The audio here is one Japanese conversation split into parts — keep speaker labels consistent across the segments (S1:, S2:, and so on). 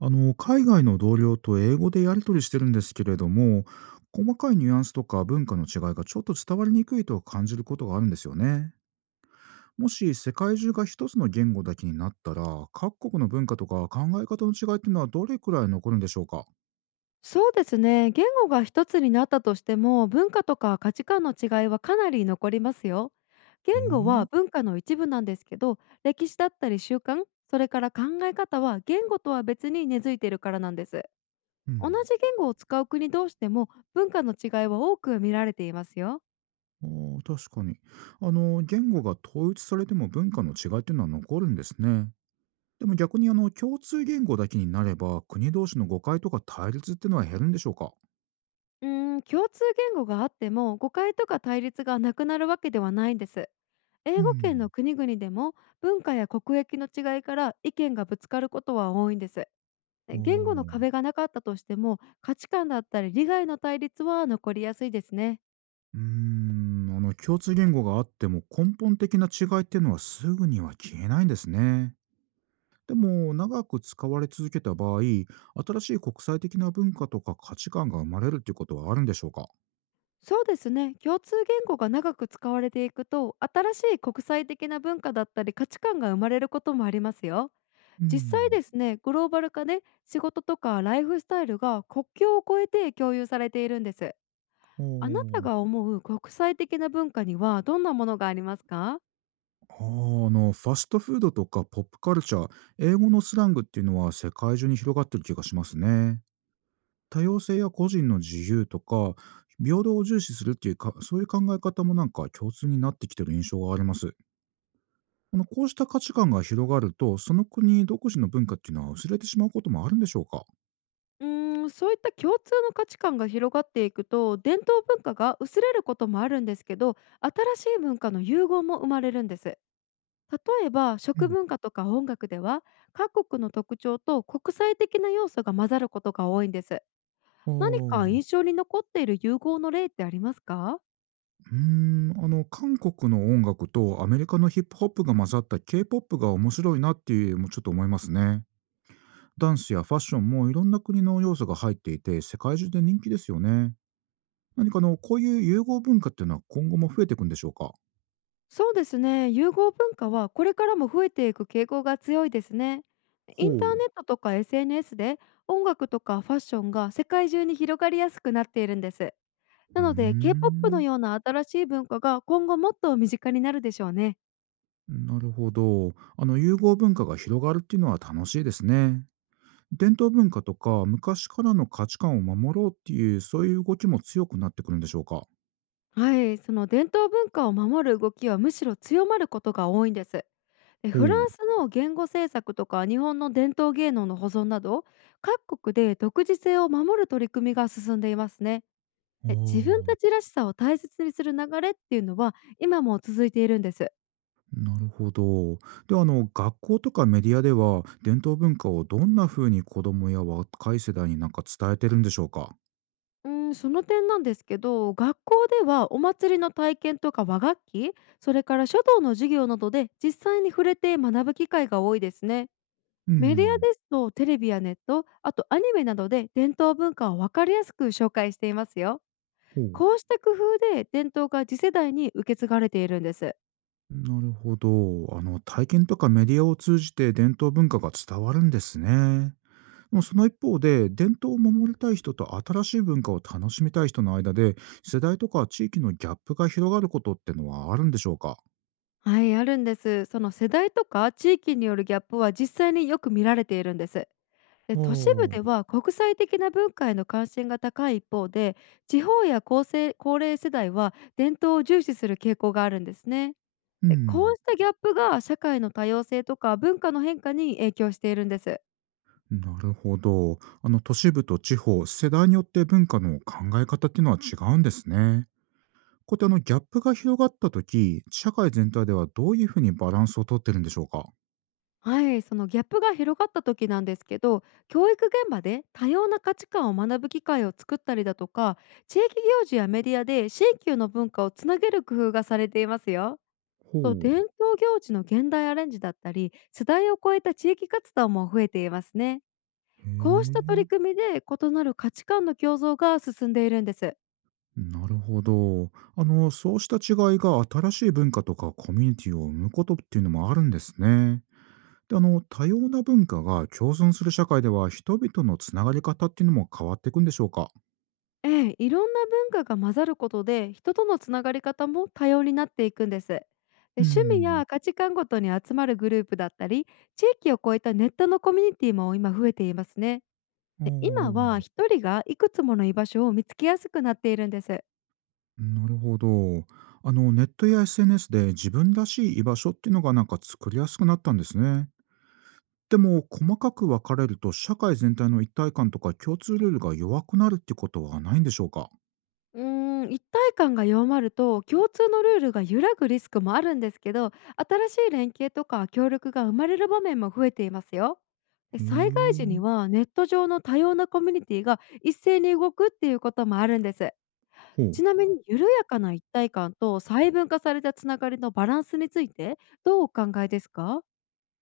S1: 海外の同僚と英語でやり取りしてるんですけれども、細かいニュアンスとか文化の違いがちょっと伝わりにくいと感じることがあるんですよね。もし世界中が一つの言語だけになったら、各国の文化とか考え方の違いっていうのはどれくらい残るんでしょうか？
S2: そうですね。言語が一つになったとしても、文化とか価値観の違いはかなり残りますよ。言
S1: へ
S2: 語は
S1: え。
S2: 文化の一部なんですけど、歴史だったり習慣、それから考え方は言語とは別に根付いているからなんです。
S1: う
S2: 同
S1: ん。
S2: じ言語を使う国同士でも文化の違いは多く見られていますよ。
S1: あー、確かに。言語が統一されても文化の違いっていうのは残るんですね。でも逆に共通言語だけになれば、国同士の誤解とか対立っていうのは減るんでしょうか？
S2: 共通言語があっても誤解とか対立がなくなるわけではないんです。
S1: う
S2: 英語圏の
S1: ん。
S2: 国々でも文化や国益の違いから意見がぶつかることは多いんです。
S1: お
S2: 言語の
S1: ー。
S2: 壁がなかったとしても、価値観だったり利害の対立は残りやすいですね。
S1: 共通言語があっても根本的な違いっていうのはすぐには消えないんですね。でも長く使われ続けた場合、新しい国際的な文化とか価値観が生まれるっていうことはあるんでしょうか？
S2: そうですね。共通言語が長く使われていくと、新しい国際的な文化だったり価値観が生まれることもありますよ。
S1: う
S2: 実際
S1: ん。
S2: ですね、グローバル化で仕事とかライフスタイルが国境を越えて共有されているんです。
S1: お
S2: あなた
S1: ー。
S2: が思う国際的な文化にはどんなものがありますか？
S1: あー、あのファストフードとかポップカルチャー、英語のスラングっていうのは世界中に広がってる気がしますね。多様性や個人の自由とか平等を重視するっていうか、そういう考え方もなんか共通になってきてる印象があります。あの、こうした価値観が広がると、その国独自の文化っていうのは薄れてしまうこともあるんでしょうか？
S2: そういった共通の価値観が広がっていくと、伝統文化が薄れることもあるんですけど、新しい文化の融合も生まれるんです。例えば食文化とか音楽では、各国の特徴と国際的な要素が混ざることが多いんです。
S1: うん、
S2: 何
S1: おお。
S2: か印象に残っている融合の例ってありますか？
S1: 韓国の音楽とアメリカのヒップホップが混ざった K-POP が面白いなっていうもちょっと思いますね。ダンスやファッションもいろんな国の要素が入っていて、世界中で人気ですよね。何かあの、こういう融合文化っていうのは今後も増えていくんでしょうか？
S2: そうですね、融合文化はこれからも増えていく傾向が強いですね。インター
S1: ほう。
S2: ネットとか SNS で音楽とかファッションが世界中に広がりやすくなっているんです。
S1: う
S2: な
S1: ー
S2: ので、K-POP の
S1: ん、
S2: ような新しい文化が今後もっと身近になるでしょうね。
S1: なるほど。あの、融合文化が広がるっていうのは楽しいですね。伝統文化とか昔からの価値観を守ろうっていう、そういう動きも強くなってくるんでしょうか？
S2: はい、その伝統文化を守る動きはむしろ強まることが多いんです。で
S1: ほ
S2: フラ
S1: う。
S2: ンスの言語政策とか日本の伝統芸能の保存など、各国で独自性を守る取り組みが進んでいますね。
S1: あ
S2: で自分た
S1: あ。
S2: ちらしさを大切にする流れっていうのは今も続いているんです。
S1: なるほど。では、学校とかメディアでは、伝統文化をどんな風に子供や若い世代になんか伝えてるんでしょうか？
S2: うん、その点なんですけど、学校ではお祭りの体験とか和楽器、それから書道の授業などで実際に触れて学ぶ機会が多いですね。
S1: う
S2: メディア
S1: ん。
S2: ですとテレビやネット、あとアニメなどで伝統文化を分かりやすく紹介していますよ。
S1: ほう。
S2: こうした工夫で伝統が次世代に受け継がれているんです。
S1: なるほど。あの、体験とかメディアを通じて伝統文化が伝わるんですね。もうその一方で、伝統を守りたい人と新しい文化を楽しみたい人の間で、世代とか地域のギャップが広がることってのはあるんでしょうか？
S2: はい、あるんです。その世代とか地域によるギャップは実際によく見られているんです。で
S1: お
S2: 都市部
S1: ー。
S2: では国際的な文化への関心が高い一方で、地方や高生高齢世代は伝統を重視する傾向があるんですね。
S1: う
S2: でこ
S1: ん、
S2: うしたギャップが社会の多様性とか文化の変化に影響しているんです。
S1: なるほど。あの、都市部と地方、世代によって文化の考え方っていうのは違うんですね。こうやって、ギャップが広がったとき、社会全体ではどういうふうにバランスをとってるんでしょうか？
S2: はい、そのギャップが広がった時なんですけど、教育現場で多様な価値観を学ぶ機会を作ったりだとか、地域行事やメディアで新旧の文化をつなげる工夫がされていますよ。
S1: ほ
S2: と、伝
S1: う。
S2: 統行事の現代アレンジだったり、世代を超えた地域活動も増えていますね。
S1: へ
S2: こうした取り
S1: え。
S2: 組みで異なる価値観の共存が進んでいるんです。
S1: なるほど。あの、そうした違いが新しい文化とかコミュニティを生むことっていうのもあるんですね。で、あの、多様な文化が共存する社会では、人々のつながり方っていうのも変わっていくんでしょうか？
S2: ええ、いろんな文化が混ざることで人とのつながり方も多様になっていくんです。で
S1: う
S2: 趣味
S1: ん。
S2: や価値観ごとに集まるグループだったり、地域を超えたネットのコミュニティも今増えていますね。
S1: お
S2: で今は
S1: ー。
S2: 一人がいくつもの居場所を見つけやすくなっているんです。
S1: なるほど。あの、ネットや SNS で自分らしい居場所っていうのがなんか作りやすくなったんですね。でも、細かく分かれると、社会全体の一体感とか共通ルールが弱くなるってことはないんでしょうか？
S2: 一体感が弱まると共通のルールが揺らぐリスクもあるんですけど、新しい連携とか協力が生まれる場面も増えていますよ。で
S1: へ
S2: 災害時
S1: え。
S2: にはネット上の多様なコミュニティが一斉に動くっていうこともあるんです。
S1: ほう。
S2: ちなみに緩やかな一体感と細分化されたつながりのバランスについてどうお考えですか？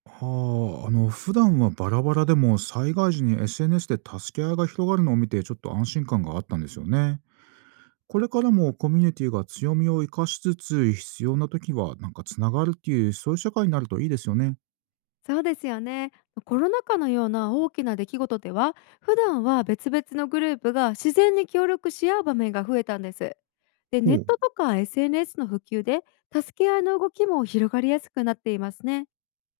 S1: はあ、あの普段はバラバラでも災害時に SNS で助け合いが広がるのを見て、ちょっと安心感があったんですよね。これからもコミュニティが強みを生かしつつ、必要な時はなんかつながるっていう、そういう社会になるといいですよね。
S2: そうですよね。コロナ禍のような大きな出来事では、普段は別々のグループが自然に協力し合う場面が増えたんです。で、
S1: ほ
S2: ネッ
S1: う。
S2: トとか SNS の普及で、助け合いの動きも広がりやすくなっていますね。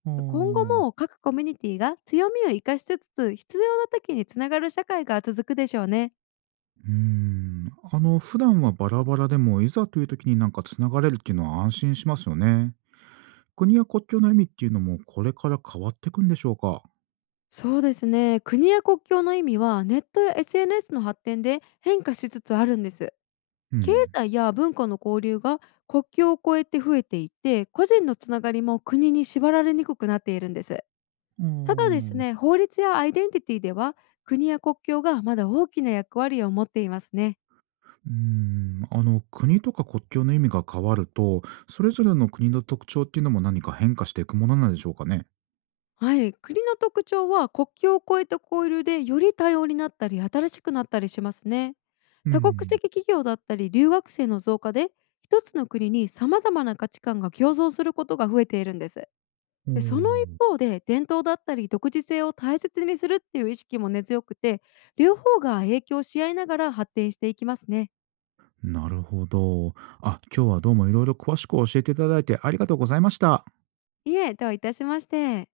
S1: あ
S2: 今後
S1: ー。
S2: も各コミュニティが強みを生かしつつ、必要な時につながる社会が続くでしょうね。
S1: うーん。あの普段はバラバラでも、いざという時になんかつながれるっていうのは安心しますよね。国や国境の意味っていうのも、これから変わっていくんでしょうか。
S2: そうですね。国や国境の意味は、ネットや SNS の発展で変化しつつあるんです。
S1: う
S2: 経
S1: ん。
S2: 済や文化の交流が国境を越えて増えていて、個人のつながりも国に縛られにくくなっているんです。
S1: あ
S2: ただですね、
S1: あ。
S2: 法律やアイデンティティでは国や国境がまだ大きな役割を持っていますね。
S1: 国とか国境の意味が変わると、それぞれの国の特徴っていうのも何か変化していくものなんでしょうかね？
S2: はい、国の特徴は国境を越えた交流でより多様になったり新しくなったりしますね。
S1: う
S2: 多国
S1: ん。
S2: 籍企業だったり留学生の増加で、一つの国に様々な価値観が共存することが増えているんです。
S1: お
S2: で、その一
S1: ー。
S2: 方で、伝統だったり独自性を大切にするっていう意識も根強くて、両方が影響し合いながら発展していきますね。
S1: なるほど。あ、今日はどうもいろいろ詳しく教えていただいてありがとうございました。
S2: いえ、どういたしまして。